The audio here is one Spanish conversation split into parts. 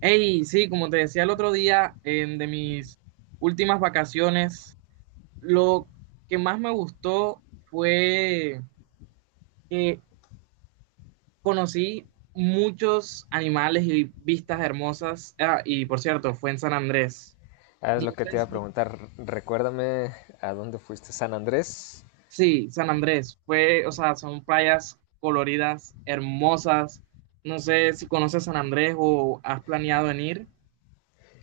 Hey, sí, como te decía el otro día, en de mis últimas vacaciones, lo que más me gustó fue que conocí muchos animales y vistas hermosas. Ah, y por cierto, fue en San Andrés. Ah, es No lo que te sé iba a si- preguntar. Recuérdame a dónde fuiste. ¿San Andrés? Sí, San Andrés. Fue, o sea, son playas coloridas, hermosas. No sé si conoces San Andrés o has planeado en ir.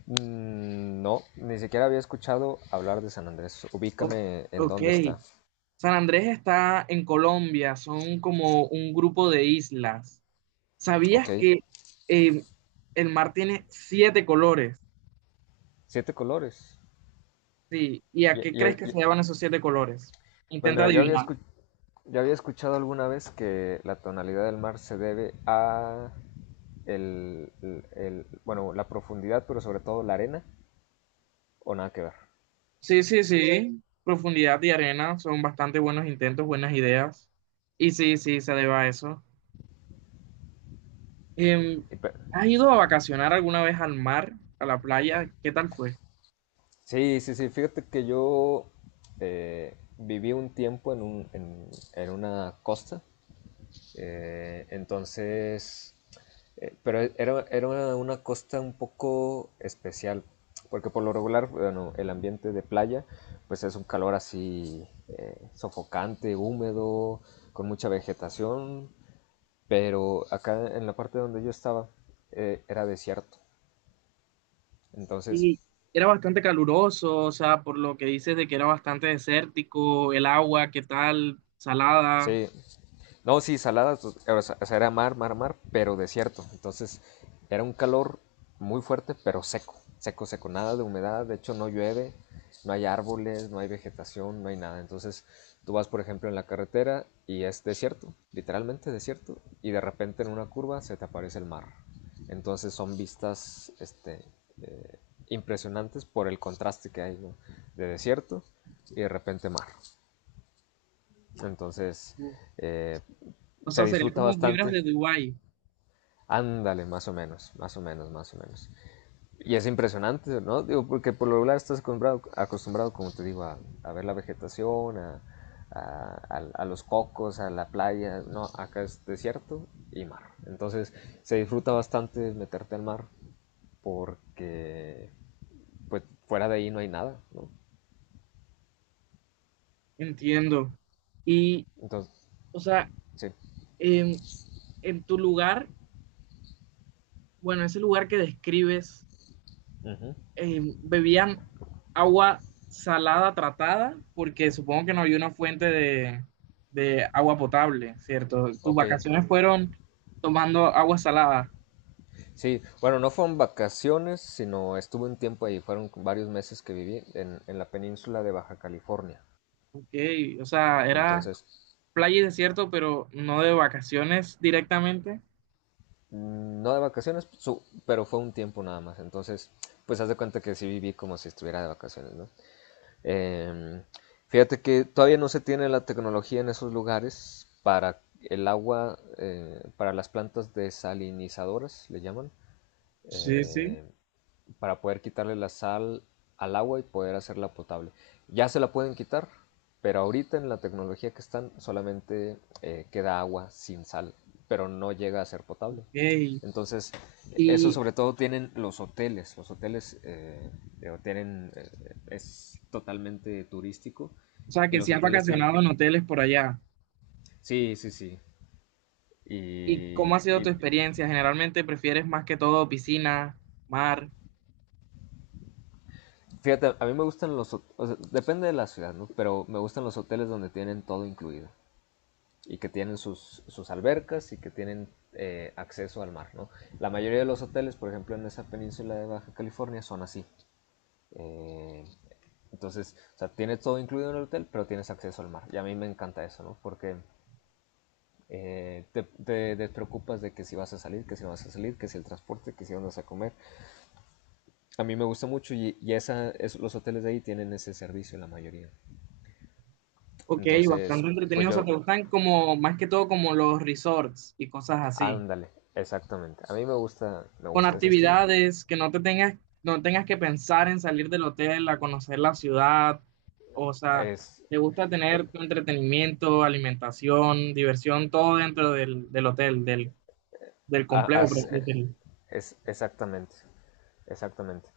Mm, no, ni siquiera había escuchado hablar de San Andrés. O- Ubícame en ok. dónde está. San Andrés está en Colombia, son como un grupo de islas. ¿Sabías Ok. que eh, el mar tiene siete colores? Siete colores. Sí. ¿Y a Y, qué crees y- que y- se llaman esos siete colores? pues Intenta mira, adivinar. Yo había escuchado alguna vez que la tonalidad del mar se debe a bueno, la profundidad, pero sobre todo la arena, o nada que ver. Sí, sí, sí. Profundidad y arena son bastante buenos intentos, buenas ideas. Y sí, sí, se debe a eso. Em, Y pe- ¿Has ido a vacacionar alguna vez al mar, a la playa? ¿Qué tal fue? Sí, sí, sí. Fíjate que yo viví un tiempo en una costa. Entonces, pero era una costa un poco especial. Porque por lo regular, bueno, el ambiente de playa, pues es un calor así, sofocante, húmedo, con mucha vegetación. Pero acá en la parte donde yo estaba, era desierto. Entonces, Y era bastante caluroso, o sea, por lo que dices de que era bastante desértico, el agua, ¿qué tal? Salada. sí. No, sí, salada, o sea, era mar, mar, mar, pero desierto. Entonces era un calor muy fuerte, pero seco, seco, seco, nada de humedad. De hecho, no llueve, no hay árboles, no hay vegetación, no hay nada. Entonces tú vas, por ejemplo, en la carretera y es desierto, literalmente desierto, y de repente en una curva se te aparece el mar. Entonces son vistas, este, eh, impresionantes, por el contraste que hay, ¿no? De desierto y de repente mar. Entonces, eh, O se sea, sería disfruta como vibras bastante. de Dubái, Ándale, más o menos, más o menos, más o menos. Y es impresionante, ¿no? Digo, porque por lo regular estás acostumbrado, como te digo, a ver la vegetación, a los cocos, a la playa. No, acá es desierto y mar. Entonces, se disfruta bastante meterte al mar porque, pues, fuera de ahí no hay nada, ¿no? entiendo. Y, Entonces, o sea, sí. en, en tu lugar, bueno, ese lugar que describes, Uh -huh. ¿Bebían agua salada tratada? Porque supongo que no había una fuente de agua potable, ¿cierto? Tus Ok, vacaciones fueron tomando agua salada. sí, bueno, no fueron vacaciones, sino estuve un tiempo ahí, fueron varios meses que viví en la península de Baja California. Ok, o sea, era Entonces, playa y desierto, pero no de vacaciones directamente. No de vacaciones, pero fue un tiempo nada más. Entonces, pues haz de cuenta que sí viví como si estuviera de vacaciones, ¿no? Em, Fíjate que todavía no se tiene la tecnología en esos lugares para el agua, para las plantas desalinizadoras, le llaman. Sí, sí. Eh, para poder quitarle la sal al agua y poder hacerla potable. Ya se la pueden quitar, pero ahorita en la tecnología que están, solamente queda agua sin sal, pero no llega a ser potable. Ey, Entonces, eso Y, sobre todo tienen los hoteles. Los hoteles, tienen, es totalmente turístico, o sea, y que los si has hoteles tienen... vacacionado en hoteles por allá. Sí, sí, sí. ¿Y cómo Y, ha sido tu y experiencia? ¿Generalmente prefieres más que todo piscina, mar? fíjate, a mí me gustan o sea, depende de la ciudad, ¿no? Pero me gustan los hoteles donde tienen todo incluido, y que tienen sus albercas y que tienen, acceso al mar, ¿no? La mayoría de los hoteles, por ejemplo, en esa península de Baja California son así. Eh, entonces, o sea, tienes todo incluido en el hotel, pero tienes acceso al mar. Y a mí me encanta eso, ¿no? Porque te, te despreocupas de que si vas a salir, que si no vas a salir, que si el transporte, que si dónde vas a comer. A mí me gusta mucho, y los hoteles de ahí tienen ese servicio la mayoría. Ok, Entonces, bastante pues entretenido. O sea, yo, te gustan como, más que todo como los resorts y cosas así. ándale, exactamente. A mí me gusta, Con ese estilo. actividades que no te tengas, no tengas que pensar en salir del hotel a conocer la ciudad. O sea, Es, te gusta eh, tener tu entretenimiento, alimentación, diversión, todo dentro del, del hotel, del, del complejo, por as- así eh, decirlo. es exactamente, exactamente.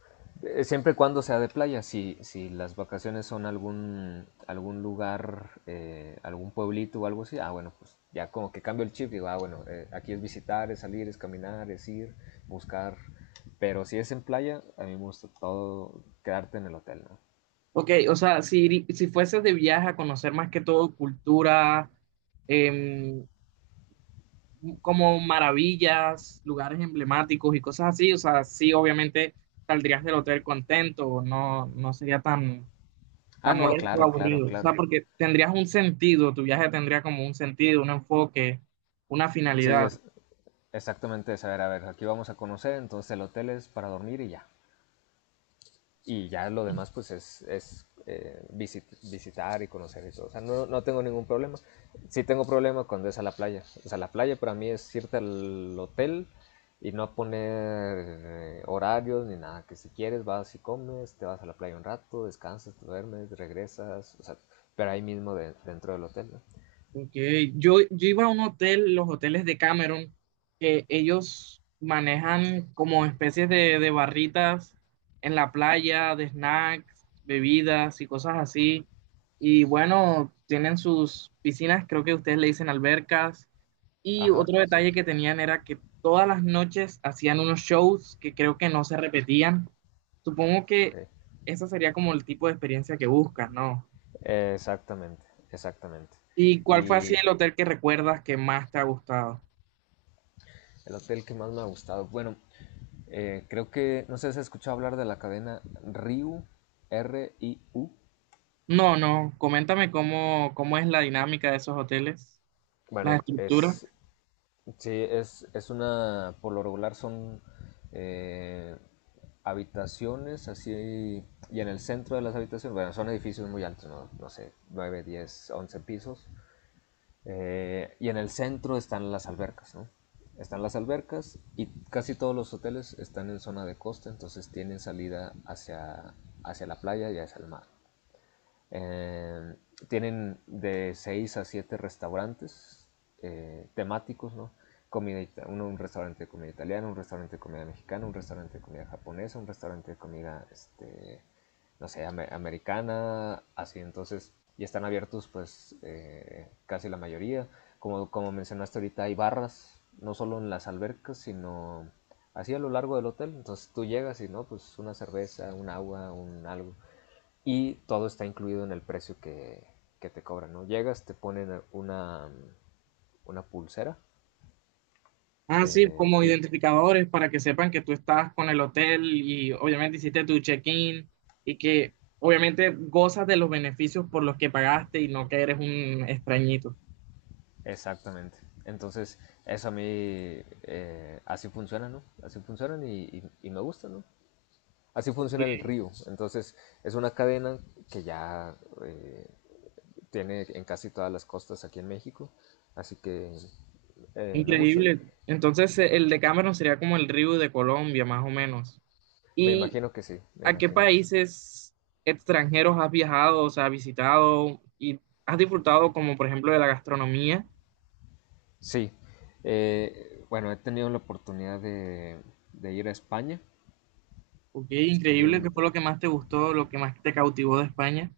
Siempre y cuando sea de playa. Si, las vacaciones son algún, lugar, algún pueblito o algo así, ah, bueno, pues ya como que cambio el chip. Digo, ah, bueno, aquí es visitar, es salir, es caminar, es ir, buscar. Pero si es en playa, a mí me gusta todo quedarte en el hotel, ¿no? Ok, o sea, si, si fueses de viaje a conocer más que todo cultura, em, como maravillas, lugares emblemáticos y cosas así, o sea, sí, obviamente saldrías del hotel contento, no, no sería tan está Ah, no, molesto, claro, claro, aburrido. O sea, claro. porque tendrías un sentido, tu viaje tendría como un sentido, un enfoque, una Sí, finalidad. Exactamente. Es, a ver, aquí vamos a conocer, entonces el hotel es para dormir y ya. Y ya lo demás, pues es, visitar y conocer y todo. O sea, no, no, tengo ningún problema. Sí tengo problema cuando es a la playa. O sea, la playa para mí es irte al hotel y no poner, horarios ni nada. Que si quieres vas y comes, te vas a la playa un rato, descansas, te duermes, regresas. O sea, pero ahí mismo, dentro del hotel, ¿no? Okay. Yo iba a un hotel, los hoteles de Cameron, que ellos manejan como especies de barritas en la playa, de snacks, bebidas y cosas así. Y bueno, tienen sus piscinas, creo que ustedes le dicen albercas. Y Ajá, otro sí. detalle que tenían era que todas las noches hacían unos shows que creo que no se repetían. Supongo que Okay. esa sería como el tipo de experiencia que buscas, ¿no? Exactamente, exactamente. ¿Y cuál fue así sí, Y el hotel que recuerdas que más te ha gustado? el hotel que más me ha gustado, bueno, creo que, no sé si has escuchado hablar de la cadena Ryu, RIU. R I U. No, no, coméntame cómo, cómo es la dinámica de esos hoteles, las Bueno, estructuras. Sí, es una, por lo regular son, eh, habitaciones así, y en el centro de las habitaciones, bueno, son edificios muy altos, no, no sé, 9 10 11 pisos, y en el centro están las albercas, ¿no? Están las albercas y casi todos los hoteles están en zona de costa, entonces tienen salida hacia, la playa y hacia el mar. Eh, Tienen de 6 a 7 restaurantes, temáticos, ¿no? Comida, un restaurante de comida italiana, un restaurante de comida mexicana, un restaurante de comida japonesa, un restaurante de comida, este, no sé, am americana, así. Entonces, y están abiertos, pues, casi la mayoría. Como mencionaste ahorita, hay barras, no solo en las albercas, sino así a lo largo del hotel. Entonces tú llegas y, no, pues una cerveza, un agua, un algo, y todo está incluido en el precio que, te cobran, ¿no? Llegas, te ponen una, pulsera, Ah, sí, como y identificadores para que sepan que tú estás con el hotel y obviamente hiciste tu check-in y que obviamente gozas de los beneficios por los que pagaste y no que eres un extrañito. exactamente. Entonces, eso a mí, así funciona, ¿no? Así funcionan y, me gusta, ¿no? Así Ok, funciona el río. Entonces, es una cadena que ya, eh, tiene en casi todas las costas aquí en México. Así que, me gusta. increíble. Entonces, el Decameron sería como el río de Colombia, más o menos. Me ¿Y imagino que sí, me a qué imagino que sí. países extranjeros has viajado, o sea, has visitado y has disfrutado, como por ejemplo, de la gastronomía? Sí, bueno, he tenido la oportunidad de, ir a España. Ok, Estuve increíble. ¿Qué un... fue lo que más te gustó, lo que más te cautivó de España?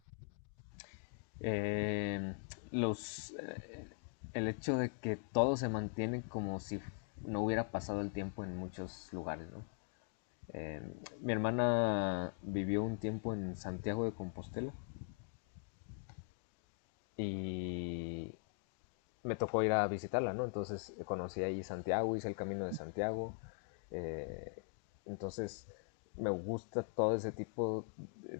eh, los... eh, el hecho de que todo se mantiene como si no hubiera pasado el tiempo en muchos lugares, ¿no? Eh, Mi hermana vivió un tiempo en Santiago de Compostela y me tocó ir a visitarla, ¿no? Entonces, conocí ahí Santiago, hice el camino de Santiago. eh, entonces me gusta todo ese tipo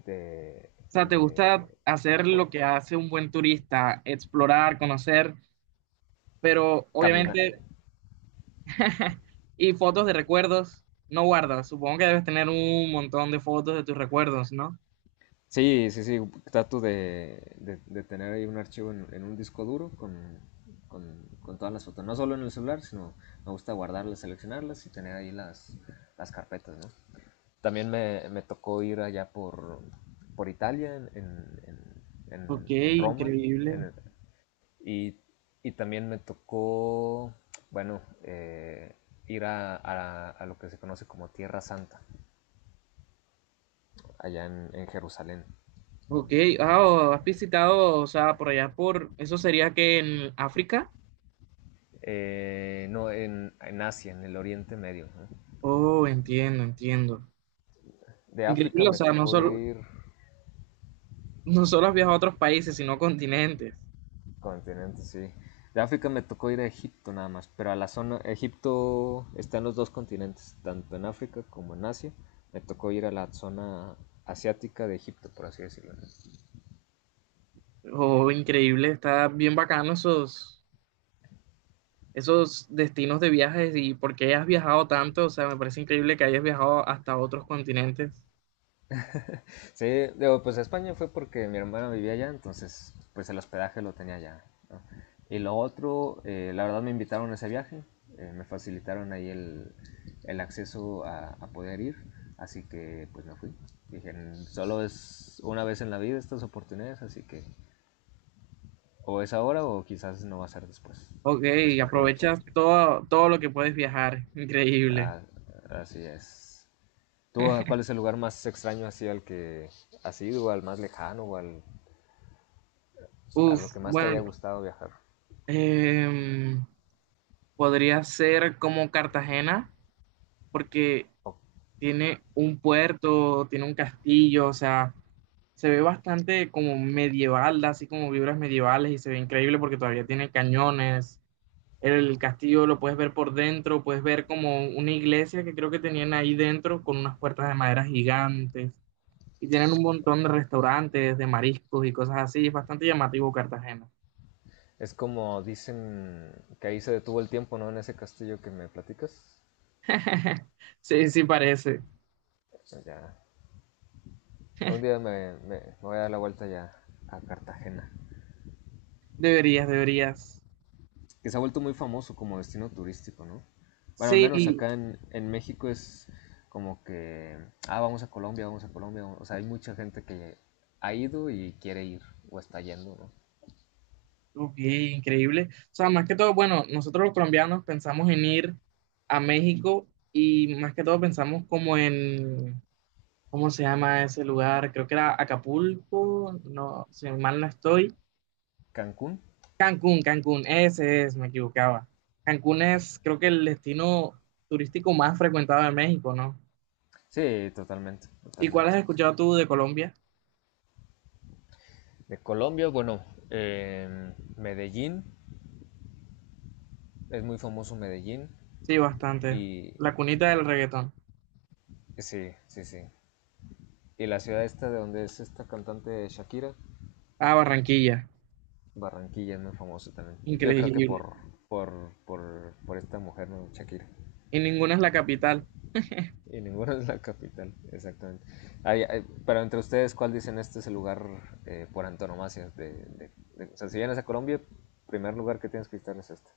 de, O sea, ¿te de- gusta de hacer po- lo que hace un buen turista, explorar, conocer, pero caminar. obviamente, y fotos de recuerdos no guardas? Supongo que debes tener un montón de fotos de tus recuerdos, ¿no? Sí, sí, sí, trato de tener ahí un archivo en un disco duro con todas las fotos, no solo en el celular, sino me gusta guardarlas, seleccionarlas y tener ahí las, carpetas, ¿no? También me tocó ir allá por, Italia, en, en, Ok, en, en Roma, en increíble. el- y, también me tocó, bueno, ir a, lo que se conoce como Tierra Santa, allá en Jerusalén. Ok, ah, oh, has visitado, o sea, por allá por, ¿eso sería que en África? No, en Asia, en el Oriente Medio, ¿no? Oh, entiendo, entiendo. De África Increíble, o me sea, no tocó solo, ir. no solo has viajado a otros países, sino continentes. Continente, sí. De África me tocó ir a Egipto nada más, pero a la zona, Egipto está en los dos continentes, tanto en África como en Asia. Me tocó ir a la zona asiática de Egipto, por así decirlo. Oh, increíble, está bien bacano esos, esos destinos de viajes y porque has viajado tanto, o sea, me parece increíble que hayas viajado hasta otros continentes. Sí, digo, pues a España fue porque mi hermana vivía allá, entonces pues el hospedaje lo tenía allá, ¿no? Y lo otro, la verdad me invitaron a ese viaje, me facilitaron ahí el acceso a poder ir, así que pues me fui. Dije, solo es una vez en la vida estas oportunidades, así que o es ahora o quizás no va a ser después. Ok, Así que aproveché. aprovechas todo, todo lo que puedes viajar, increíble. Ah, así es. ¿Tú, cuál es el lugar más extraño así al que has ido, o al más lejano, a lo Uf, que más te haya bueno, gustado viajar? em, podría ser como Cartagena, porque O- tiene un puerto, tiene un castillo, o sea, se ve bastante como medieval, así como vibras medievales y se ve increíble porque todavía tiene cañones. El castillo lo puedes ver por dentro, puedes ver como una iglesia que creo que tenían ahí dentro con unas puertas de madera gigantes y tienen un montón de restaurantes, de mariscos y cosas así. Es bastante llamativo Cartagena. es como dicen que ahí se detuvo el tiempo, ¿no? En ese castillo que me platicas. Sí, sí parece. Ya. Un día me voy a dar la vuelta ya a Cartagena. Deberías, deberías. Que se ha vuelto muy famoso como destino turístico, ¿no? Bueno, al menos Sí, acá en México es como que, ah, vamos a Colombia, o sea, hay mucha gente que ha ido y quiere ir o está yendo, ¿no? ok, increíble. O sea, más que todo, bueno, nosotros los colombianos pensamos en ir a México y más que todo pensamos como en, ¿cómo se llama ese lugar? Creo que era Acapulco, no, si mal no estoy. Cancún, Cancún, Cancún, ese es, me equivocaba. Cancún es, creo que el destino turístico más frecuentado de México, ¿no? sí, totalmente, ¿Y cuál has totalmente. escuchado tú de Colombia? De Colombia, bueno, Medellín, es muy famoso Medellín. Sí, bastante. Y La cunita del reggaetón. sí, sí, sí. Y la ciudad esta de donde es esta cantante Shakira, Ah, Barranquilla. Barranquilla, es muy famoso también. Yo creo que Increíble. por, esta mujer, ¿no? Shakira. Y ninguna es la capital. Y ninguna es la capital, exactamente. Ay, ay, pero entre ustedes, ¿cuál dicen este es el lugar, por antonomasia? O sea, si vienes a Colombia, primer lugar que tienes que visitar es este.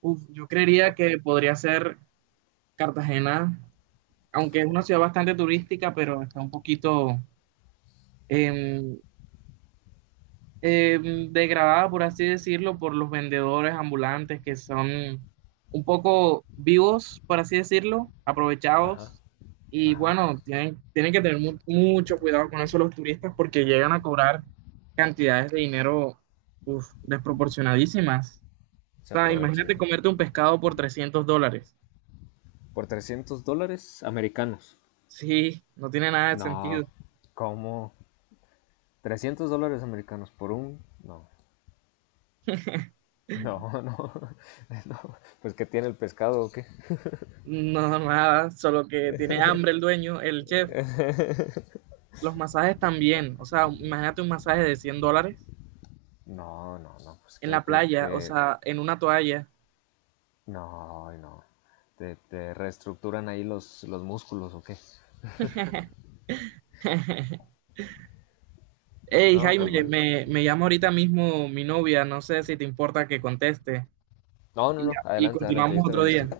Uf, yo creería Co- que podría ser Cartagena, aunque es una Cartagena. ciudad bastante turística, pero está un poquito em, degradada, por así decirlo, por los vendedores ambulantes que son un poco vivos, por así decirlo, Ajá, aprovechados. Y ajá. bueno, tienen, tienen que tener mucho cuidado con eso los turistas porque llegan a cobrar cantidades de dinero uf, desproporcionadísimas. Se O sea, aprovechan. imagínate comerte un pescado por $300. Por $300 americanos. Sí, no tiene nada de sentido. No, ¿cómo? $300 americanos por un... No, no, no, no, pues qué tiene el pescado o qué. No, nada, solo que tiene hambre el dueño, el chef. Los masajes también, o sea, imagínate un masaje de $100 No, no, no, pues en que la te, playa, o sea, en una toalla. no, ay, no, te reestructuran ahí los, músculos o qué. Hey, no, No, pues Jaime, bueno. me llama ahorita mismo mi novia, no sé si te importa que conteste. No, no, Y, no, y adelante, adelante, yo continuamos otro también estoy. día.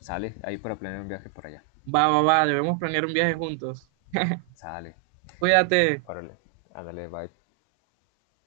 Sale, ahí para planear un viaje por allá. Va, va, va, debemos planear un viaje juntos. Sale, Cuídate. órale, ándale, bye.